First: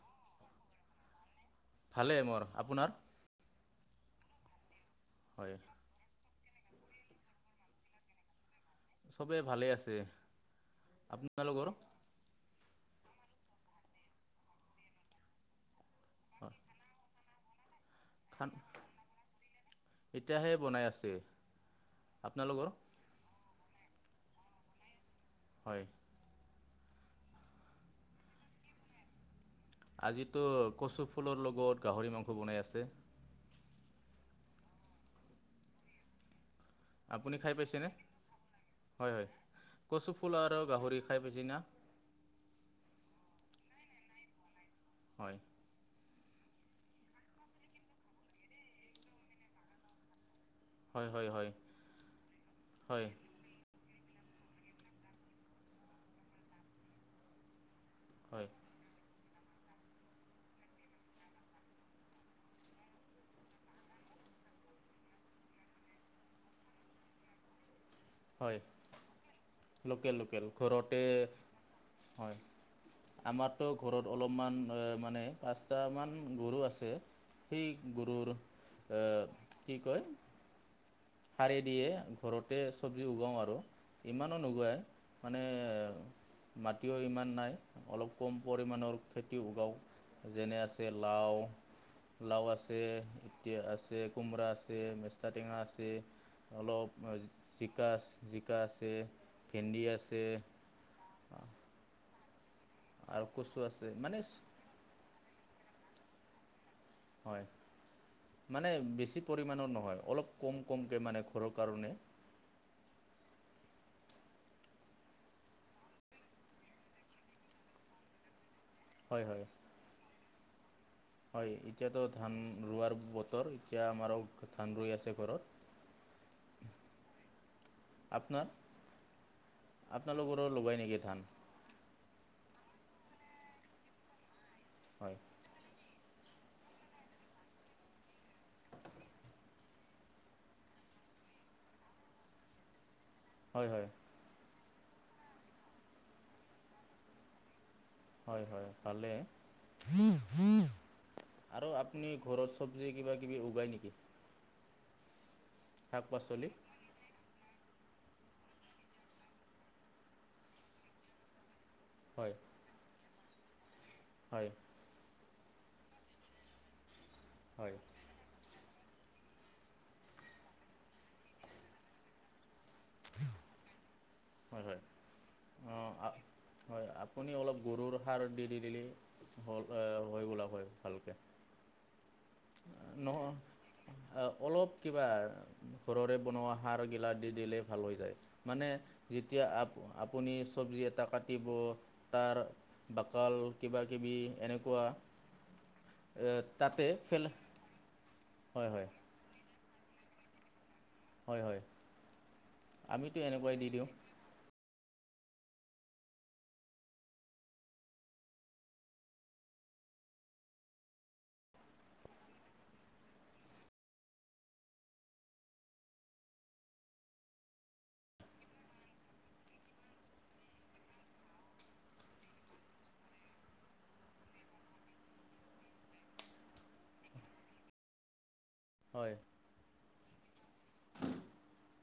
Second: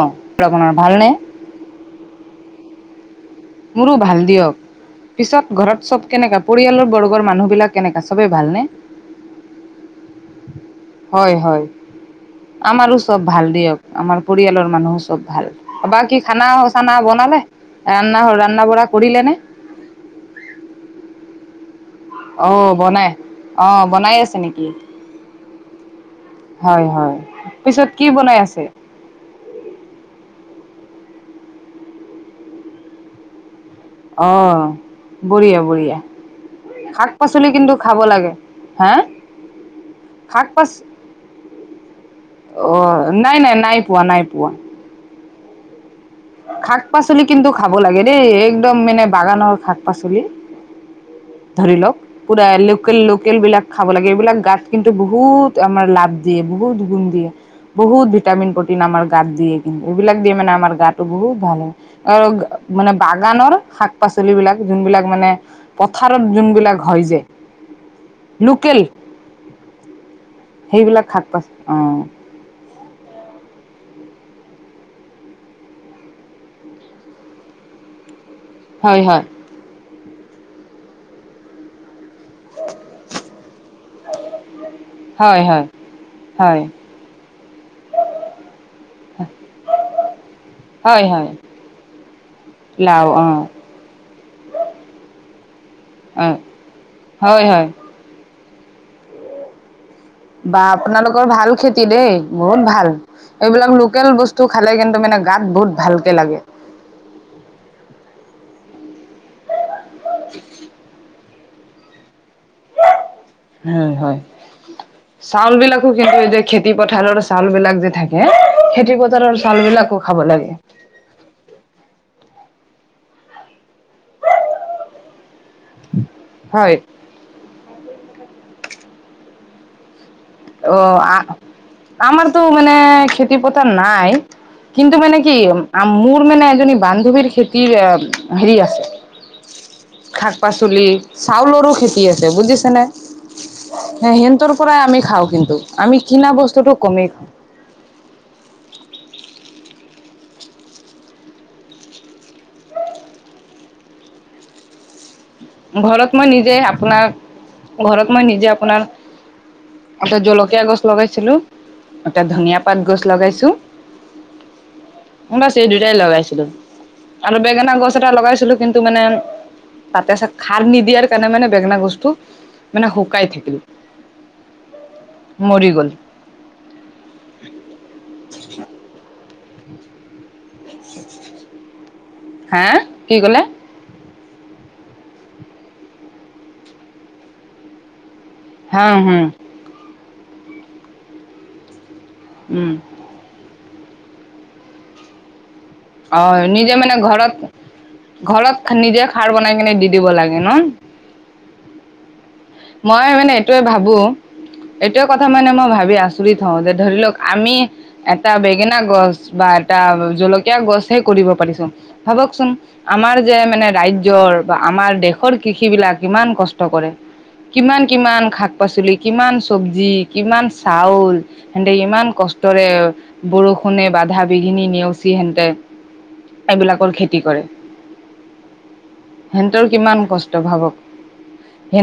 অ আপোনাৰ ভালনে? ভালে মোৰ। আপোনাৰ? মোৰো ভাল দিয়ক হয় পিছত ঘৰত চব কেনেকা? পৰিয়ালৰ বৰ্গৰ মানুহ বিলাক কেনেকা সবে ভালনে? চবেই ভালে আছে। হয় হয় আপোনালোকৰ আমাৰো চব ভাল দিয়ক। আমাৰ পৰিয়ালৰ মানুহো চব ভাল। বা কি খানা হয় চানা বনালে? ৰানা খান ৰান্ধা বঢ়া কৰিলে নে? এতিয়াহে বনাই আছে অ আপোনালোকৰ বনাই, অ বনাই আছে নেকি? হয়। হয় হয়। পিছত কি বনাই আছে? আজিতো কচু ফুলৰ লগত গাহৰি মাংস বনাই আছে। অ বঢ়িয়া বঢ়িয়া। শাক আপুনি পাচলি খাই কিন্তু পাইছেনে খাব লাগে। হে হয় হয় কচু ফুল আৰু গাহৰি খাই পাইছে না? অ নাই নাই নাই পোৱা নাই পোৱা। হয়। শাক পাচলি কিন্তু খাব লাগে দেই একদম মানে বাগানৰ শাক পাচলি। হয় হয় হয় ধৰি লওক পুৰা লোকেল হয় লোকেল বিলাক। খাব লাগে। এইবিলাক গাত কিন্তু বহুত আমাৰ লাভ দিয়ে, বহুত গুণ দিয়ে। বহুত হয় ভিটামিন প্ৰটিন আমাৰ গাত দিয়ে কিন্তু। এইবিলাক দিয়ে মানে আমাৰ গাত। বহুত ভাল হয় আৰু মানে বাগানৰ শাক পাচলী বিলাক যোনবিলাক মানে। ভাৰত যোনবিলাক হয় যে। হয় লোকেল লোকেল লোকেল ঘৰতে সেইবিলাক শাক পাচলি অ হয়। আমাৰতো ঘৰত অলপমান মানে পাঁচটামান গৰু আছে। সেই গৰুৰ। হয় হয় আহ কি কয় স়ি দিয়ে ঘৰত। চব্জি উগাওঁ আৰু ইমানো নুগায় মানে হয় হয় হয় মাটিও ইমান নাই। অলপ কম পৰিমণৰ খেতি কৰুও। যেনে আছে হয় হয় লাও লাও আছে লাও অ এতিয়া আছে। কোমৰা আছে মেষ্টা টেঙা আছে অলপ হয় হয় জিকা আ। জিকা আছে ভেন্দি আছে। বা আপোনালোকৰ ভাল খেতি দেই। বহুত ভাল আৰু কচু এইবিলাক আছে লোকেল মানে বস্তু খালে কিন্তু মানে গাত বহুত ভালকে লাগে। বেছি পৰিৰ ন অল ম। ঘৰৰ কাৰণে। হয় হয়। চাউল বিলাকো কিন্তু এই যে খেতি পথাৰৰ চাউল বিলাক যে থাকে। খেতি হয় কথাৰৰ হয় চাল বিলাকো খাব লাগে। হয় এতিয়াতো ধান ৰোৱাৰ বতৰ। এতিয়া আমাৰ ধান ৰই আছে হয় ঘৰত আপোনাৰ। আপোনালোকৰো অ লগাই নেকি ধান আমাৰতো মানে খেতিপথাৰ নাই। কিন্তু হয় মানে কি। মোৰ মানে এজনী বান্ধৱীৰ খেতিৰ হেৰি আছে। শাক পাচলি চাউলৰো খেতি আছে বুজিছেনে। হয় হয় হ সিতৰ পৰাই আমি খাওঁ কিন্তু আমি কিনাা বস্তুটো কমেই খাওঁ। হয় হয় ভালে। আৰু আপুনি ঘৰত চব্জি কিবা কিবি উগায় নেকি। শাক ঘৰত মই পাচলি নিজে আপোনাক। ঘৰত মই নিজে আপোনাৰ এতে জলকীয়া গছ লগাইছিলো। এ তটা হয় ধনিয়া পাত গছ লগাইছোঁ। হয়। বাছ এই দুইটাই লগাইছিলো আৰু বেঙেনা হয় গছ এটা লগাইছিলো কিন্তু। মানে তাতে আছে খাৰ নিদিয়াৰ কাৰণে মানে বেঙেনা বস্তু। শুকাই থাকিলো। হয় হয়। অ হয় আপুনি অলপ গৰুৰ সাৰ দি দি দিলি। হ'ল হৈ গলাব। [unintelligible] কি নহ ক'লে অলপ। কিবা ঘৰৰে বনোৱা সাৰ গিলা দি দিলে ভাল হৈ যায়। মানে হা হুম যেতিয়া আ আপুনি চব্জি এটা কাটিব। তাৰ উম বাকাল কিবা কিবি এনেকুৱা। অ নিজে তাতে মানে ফেল ঘৰত। হয় ঘৰত হয় নিজে খাৰ বনাই কিনে দি দিব লাগে ন। হয় হয় মই আমিতো মানে এনেকুৱাই এইটোৱে দি দিওঁ ভাবো এইটোোৱ কথা মানে মই ভাবি আচৰি থওঁ যে ধৰি লওক আমি এটা বেঙেনা গছ বা এটা কা জলকীয়া গছে কৰিব পাৰিছো ভাৱক চোন আমাৰ যে মানে ৰাজ্যৰ বা আম আমাৰ দেশৰ কৃষি বিলাক ইমান কষ্ট কৰে। কিমান কিমান শাক পাচলি কিমান চবজি কিমান চাউল সেহতে ইমান ক কষ্টৰে বৰষুণে বাধা বিঘিনি নেওচি হেতে এইবিলাকৰ খেতি কৰে হয় সিহতৰ কিমান কষ্ট ভাবক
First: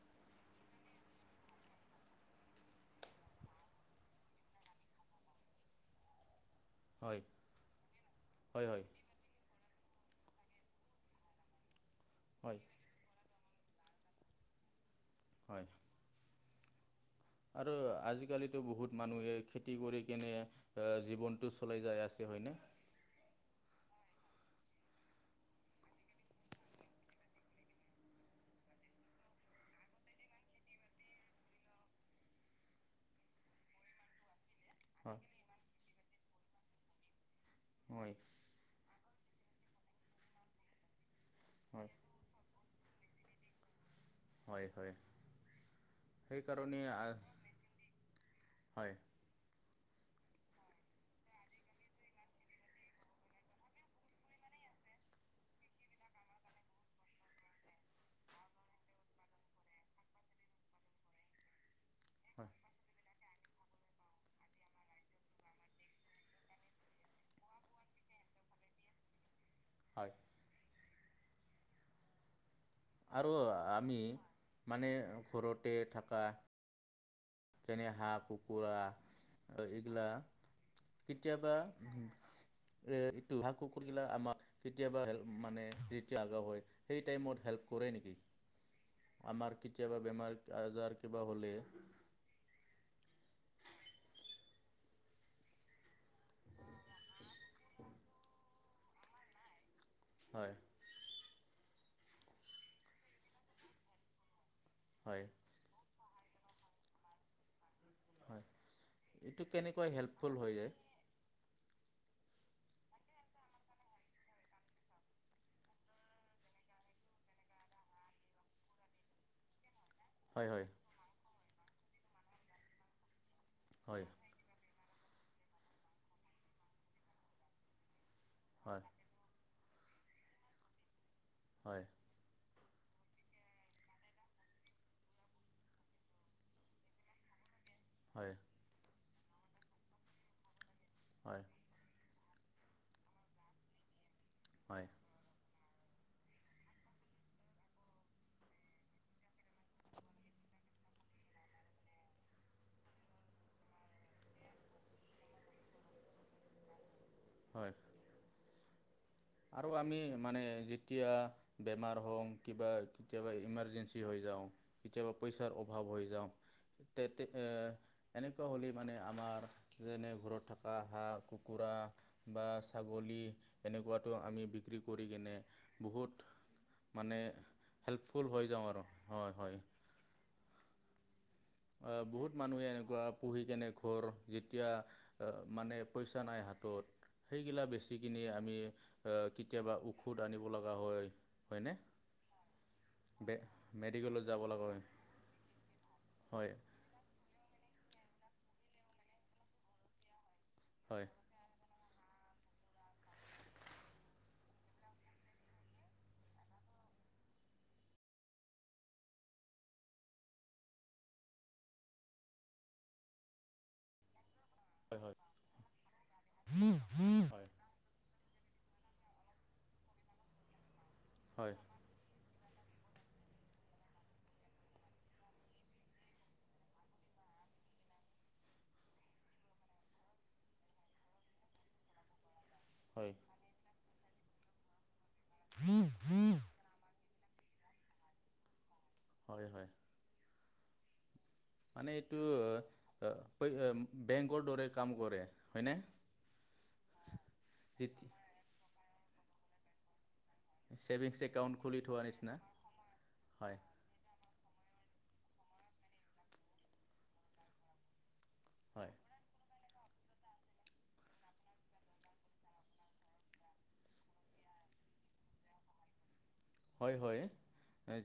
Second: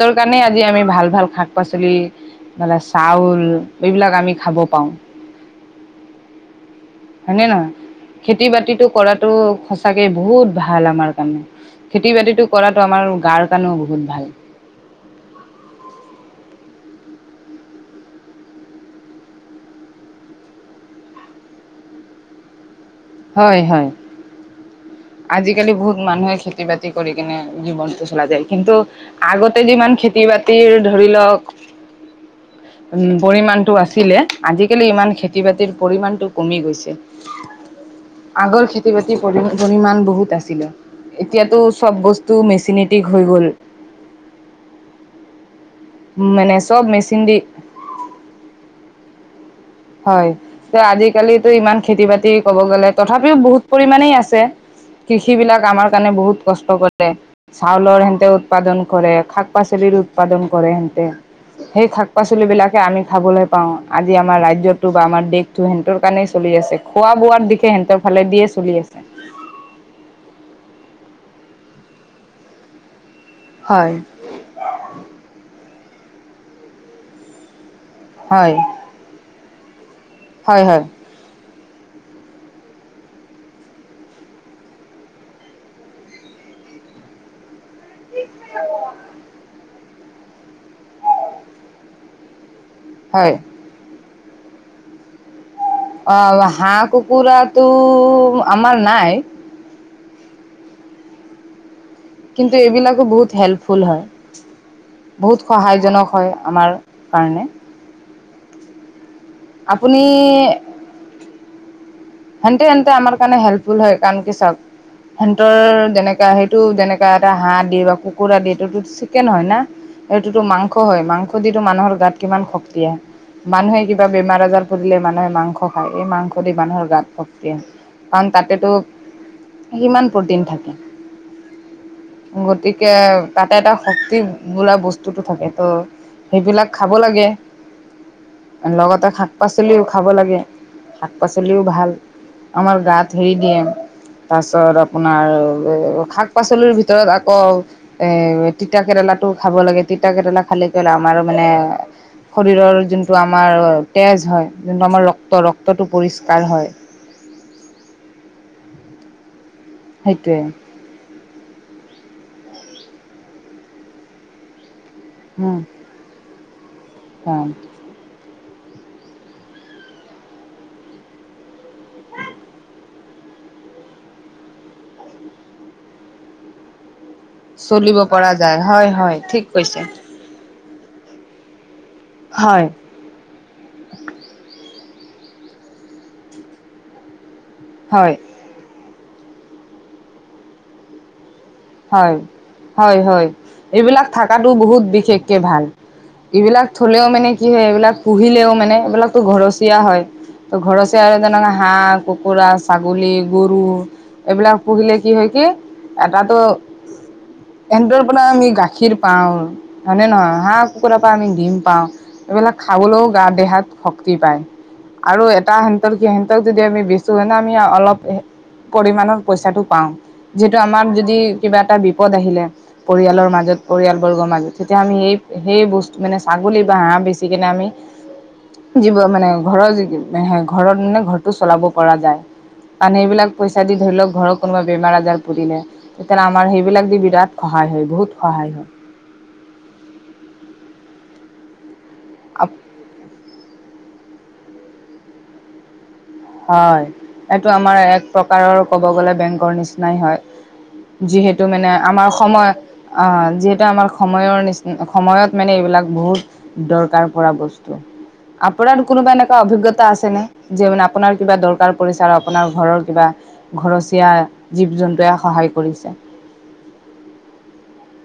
কাৰণে আজি আমি ভাল ভাল শাক পাচলি নহলে চাউল এইবিলাক আমি খাব পাৰো। হয় নে নহয় খেতি হয় হয় বাতিটো কৰাটো চাগে বহুত ভাল আমাৰ কাৰণে খেতি বাতিটো হয় কৰাটো আমাৰ গাৰ কাৰণেও বহুত ভাল হয় আৰু আজিকালিতো বহুত মানুহে খেতি কৰি কেনে এ জীৱনটো চলাই যাই আছে হয়নে। হয় হয় আজিকালি বহুত মানুহে খেতি বাতি কৰি কিনে জীৱনটো চলা যায় কিন্তু আগতে যিমান খেতি খ বাতিৰ ধৰি লওক উ পৰিমণটো আছিলে আজিকালি ইমান হয় খেতি বাতিৰ পৰিমণ টো কমি গৈছে হয় আগৰ খেতি বাতি পৰিমাণ বহুত আছিলো এতিয়াতো হয় চব বস্তু মেচিনত ষ্ট্ৰিক হৈ গ'ল হয় হয় উ মানে সেইকাৰণে চব মেচিন দি হয় হয় আজিকালিতো ইমান খেতি বাতি কব গ'লে তথাপিও বহুত পৰিমমানে আছে। কৃষ বিলাক আমাৰ কাৰণে বহুত কষ্ট কৰে চাউলৰ সেহতে উৎপাদন কৰে শাক পাচলি উৎপাদন কৰে সেই শাক পাচল হয় বিলাকে আমি খাবলৈ পাওঁ আজি আমাৰ ৰাজ্যত বা আমাৰ দেশতটো সিহঁতৰ কাৰণেই চলি আছে খোৱা বোৱাৰ দিশে সিহতৰ ফালে দিয়ে চলি আছে। হয় আৰু হয় আমি মানে ঘৰতে থকা তেনে হাঁহ হয় কুকুৰা বা কেতিয়াবা উ এ হাঁহ, কুকুৰ গিলাক আমাক কেতিয়াবাপ মানে দ আগ হয় সেই টাইমত হেল্প কৰে নেকি আমাৰ কেতিয়াবা বেমাৰ আজাৰ কিবা হলে হয়। অ হাঁহ কুকুৰাটো আমাৰ নাই হয় কিন্তু এইবিলাকো বহুত হেল্পফুল হয় হয় বহুত সহায়জনক হয় আমাৰ কাৰণে হয় এইটো কেনেকুৱা আপুনি হেল্পফুল হৈ যায় হেনেতে হেনেতে আমাৰ কাৰণে হেল্পফুল হয় কাৰণ কি চব সিহতৰ যেনেকা সেইটো যেনেকা এটা হাঁহ দি বা কুকুৰা দি এইটোতো চিকেন হয় না এইটোতো মাংস হয় মাংস দি মানুহৰ গাত কিমান শক্তি মানুহে হয় কিবা বেমাৰ আজাৰ হগিলে মানুহে মাংস খাও এই মাংস দি মানুৰ গাত শক্তি আহে কাৰণ তাতেতো হয় সিমান প্ৰতিন থাকে হয় গতিকে তাতে এটা শক্তি বোলা বস্তুটো থাকে ত' সেইবিলাক খাব লাগে হয় লগতে শাক পাচলিও খাব লাগে শাক হয় পাচলিও ভাল। আমাৰ গাত হেৰি দিয়ে তাৰপিছত হয় আপোনাৰ শাক পাচলিৰ ভিতৰত আকৌ এ তিতা কেৰেলাটো খাব লাগে তিতা কেৰেলা খালে কল আমাৰো মানে শৰীৰৰ যোনটো আমাৰ তেজ হয় যোনটো আমাৰ ৰক্ত ৰক্তটো পৰিষ্কাৰ হয় হয় আৰু আমি সেইটোৱে মানে যেতিয়া বেমাৰ হওঁ কিবা কেতিয়াবা ইমাৰজেঞ্চি হৈ যাওঁ কেতিয়াবা উম পইচাৰ অভাৱ হৈ যাওঁ তেতিয়া হয় এনেকুৱা হ'লে মানে আমাৰ যেনে ঘৰত থকা হাঁহ কুকুৰা বা ছাগলী এনেকুৱাটো আমি বিক্ৰী কৰি কেনে বহুত মানে চলিব পৰা হেল্পফুল হৈ যায় যাওঁ আৰু হয় হয় ঠিক কৈছে আ বহুত হয় মানুহে এনেকুৱা পুহি কেনে ঘৰ যেতিয়া আ মানে পইচা নাই হাতত সেইগিলা বেচি হয় কিনি আমি কেতিয়াবা ঔষধ আনিব লগা হয় হয়নে হয় হয় হয় বে এইবিলাক মেডিকেলত যাব থাকাতটো লগা হয় বহুত বিশেষকে ভাল হয় এইবিলাক থলেও মানে কি হয় এইবিলাক পুহিলেও মানে এইবিলাকতো ঘৰচীয়া হয় ত ঘৰচীয়া হয় হে কাৰণে হাঁহ কুকুৰা ছাগলী গৰু এইবিলাক পুহিলে কি হয় কি এটাতো [inaudible] এহেতৰ পৰা আমি গাখীৰ পাওঁ হয় নে নহয় হাঁহ কুকুৰাৰ পৰা আমি ডিম পাওঁ খাবলৈও গাত দেহাত শক্তি পায় হয় হয় আৰু এটা সিহঁতক স সেহতক যদি আমি বিচো হয় নে আমি অলপ [unintelligible] পৰিমাণৰ পইচাটো পাওঁ যিহেতু আমাৰ যদি হয় কিবা এটা বিপদ আহিলে পৰিয়ালৰ মাজত পৰিয়াল বৰ্গৰ মাজত তেতিয়া আমি সেই সেই বস্তু মানে ছাগলী বা হাঁহ বেচি কেনে আমি জীৱ মানে ঘৰৰ ঘৰত মানে ঘৰটো চলাব পৰা যায় পান হয় সেইবিলাক পইচা দি ধৰি লওঁক ঘৰৰত কোনোবা বেমাৰ আজাৰ পৰিলে [unintelligible] আমাৰ সেইবিলাক দি বিৰাট সহায় হয় বহুত সহায় হয় [inaudible] মানে এইটো বেংকৰ দৰে কাম কৰে হয়নে হয় এইটো আমাৰ এক যেতি প্ৰকাৰৰ ক'ব গ'লে বেংকৰ নিচিনাই হয় ছেভিংছ যিহেতু একাউণ্ট মানে খুলি থোৱাৰ আমাৰ নিচিনা সময় আ হয় যিহেতু আমাৰ সময়ৰ নিচিনা উ সময়ত মানে এইবিলাক বহুত দৰকাৰ পৰা বস্তু আপোনাৰ হয় কোনোবা এনেকুৱা অভিজ্ঞতা আছে নে যে মানে আপোনাৰ কিবা দৰকাৰ পৰিছে আৰু আপোনাৰ ঘৰৰ কিবা ঘৰচীয়া জীৱ জন্তুৱে সহায় কৰিছে [inaudible] হয় হয়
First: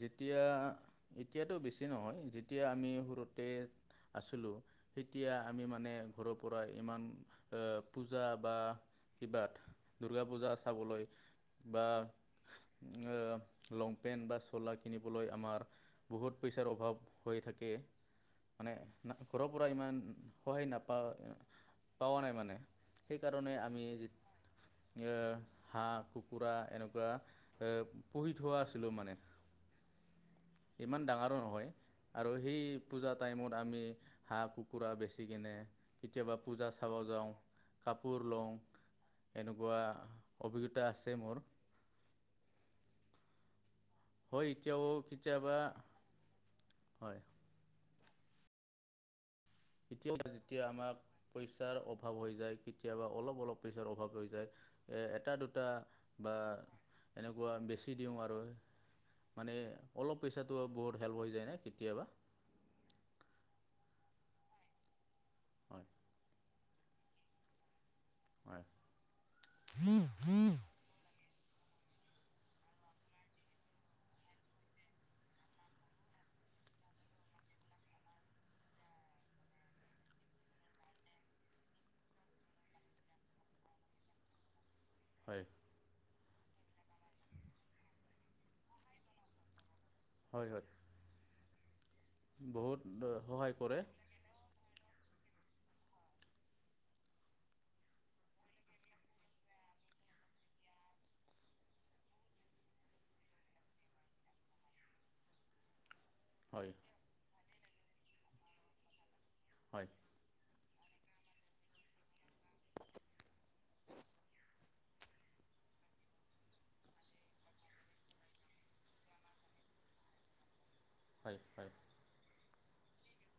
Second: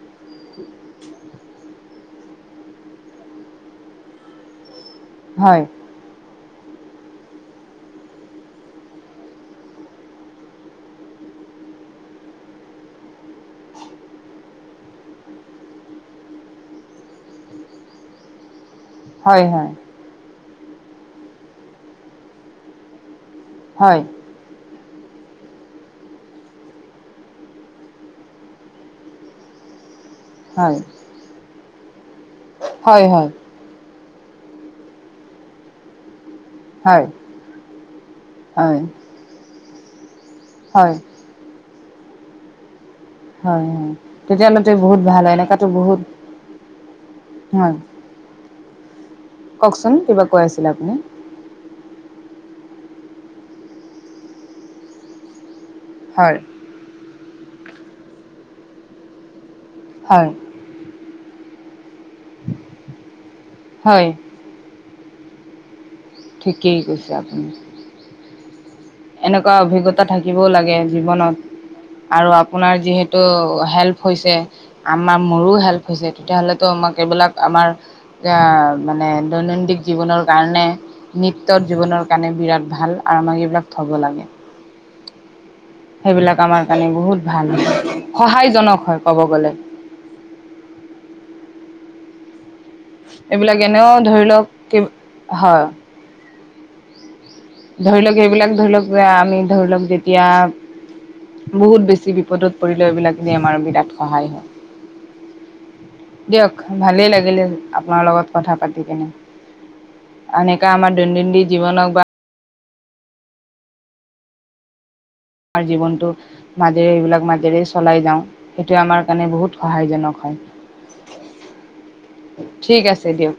যেতিয়া এতিয়াটো বেছি নহয় যেতিয়া আমি সৰুতে আছিলোঁ তেতিয়া হয়, আমি মানে ঘৰ পৰা ইমান এ পূজা বা কিবাত দূৰ্গা পূজা চাবলৈ বা আ [unintelligible] লং পেন্ট বা চোলা কিনিবলৈ আমাৰ বহুত পইচাৰ অভাৱ হৈ থাকে [unintelligible] [inaudible] মানে হয়, ঘৰৰ পৰা হয়, ইমান সহায় নাপা পোৱা নাই মানে [unintelligible] সেইকাৰণে আমি হয়, এ হাঁহ কুকুৰা এনেকুৱা এ পুহি [unintelligible] থোৱা আছিলোঁ মানে হয়, ইমান ডাঙৰো নহয় আৰু সেই হয়, হয়, পূজা হয়, টাইমত আমি হাঁহ কুকুৰা বেচি কেনে কেতিয়াবা পূজা চাব হয়, যাওঁ হয় লগোৱা অভিজ্ঞতা হয়, আছে মোৰ হয় হয় হয় তেতিয়'লেতো এতিয়াও বহুত ভাল হয় কেতিয়াবা এনেকাতো বহুত হয় হয় [unintelligible] কওকচোন এতিয়াও কিবা কৈ যেতিয়া আছিলে আপুনি? আমাক পইচাৰ অভাৱ হৈ যায় কেতিয়াবা অলপ অলপ পইছাৰ অভাৱ হৈ যায় এ এটা দুটা বা হয়, এনেকোৱা বেছি দিওঁ আৰু মানে অলপ হয়, পইচাটো বহুত হেল্প হৈ যায় কেতিয়াবা হয় হয় ঠিকেই কৈছে আপুনি হয় এনেকোৱা অভিজ্ঞতা থাকিবও লাগে জীৱনত আৰু আপোনাৰ যিহেতু হেল্প হৈছে আমাৰ মোৰো হেল্প হৈছে তেতিয়া হলেতো আমাক এ সিবিলাক আমাৰ এতিয়া মানে দৈনন্দিন জীৱনৰ কাৰণে নৃত্যৰ জীৱনৰ কাৰণে বিৰাট ভাল আৰু আমাক এইবিলাক থ'ব লাগে হয় সেইবিলাক আমাৰ কাৰণে বহুত ভাল হয় সহায়জনক হয় ক'ব গলে হয় হয় বহুত সহায় এইবিলাক কৰে এনেও ধৰি লওক হয় ধৰি লওক এইবিলাক ধৰি লওক আমি ধৰি লওক যেতিয়া বহুত বেছি বিপদত পৰিলে এইবিলা যে আমাৰ বিৰাট সহায় হয় দিয়ক হয় ভালেই লাগিলে আপোনাৰ লগত কথা পাতি কেনে হয় এনেকোৱা আমাৰ দৈনন্দিনন্দিন জীৱনক বা আমাৰ জীৱনটো মাজেৰে এইবিলাক মাজেৰে চলাই যাওঁ সেইটোৱে আমাৰ কাৰণে বহুত সহায়জনক হয় হয় হয় হয় ঠিক আছে দিয়ক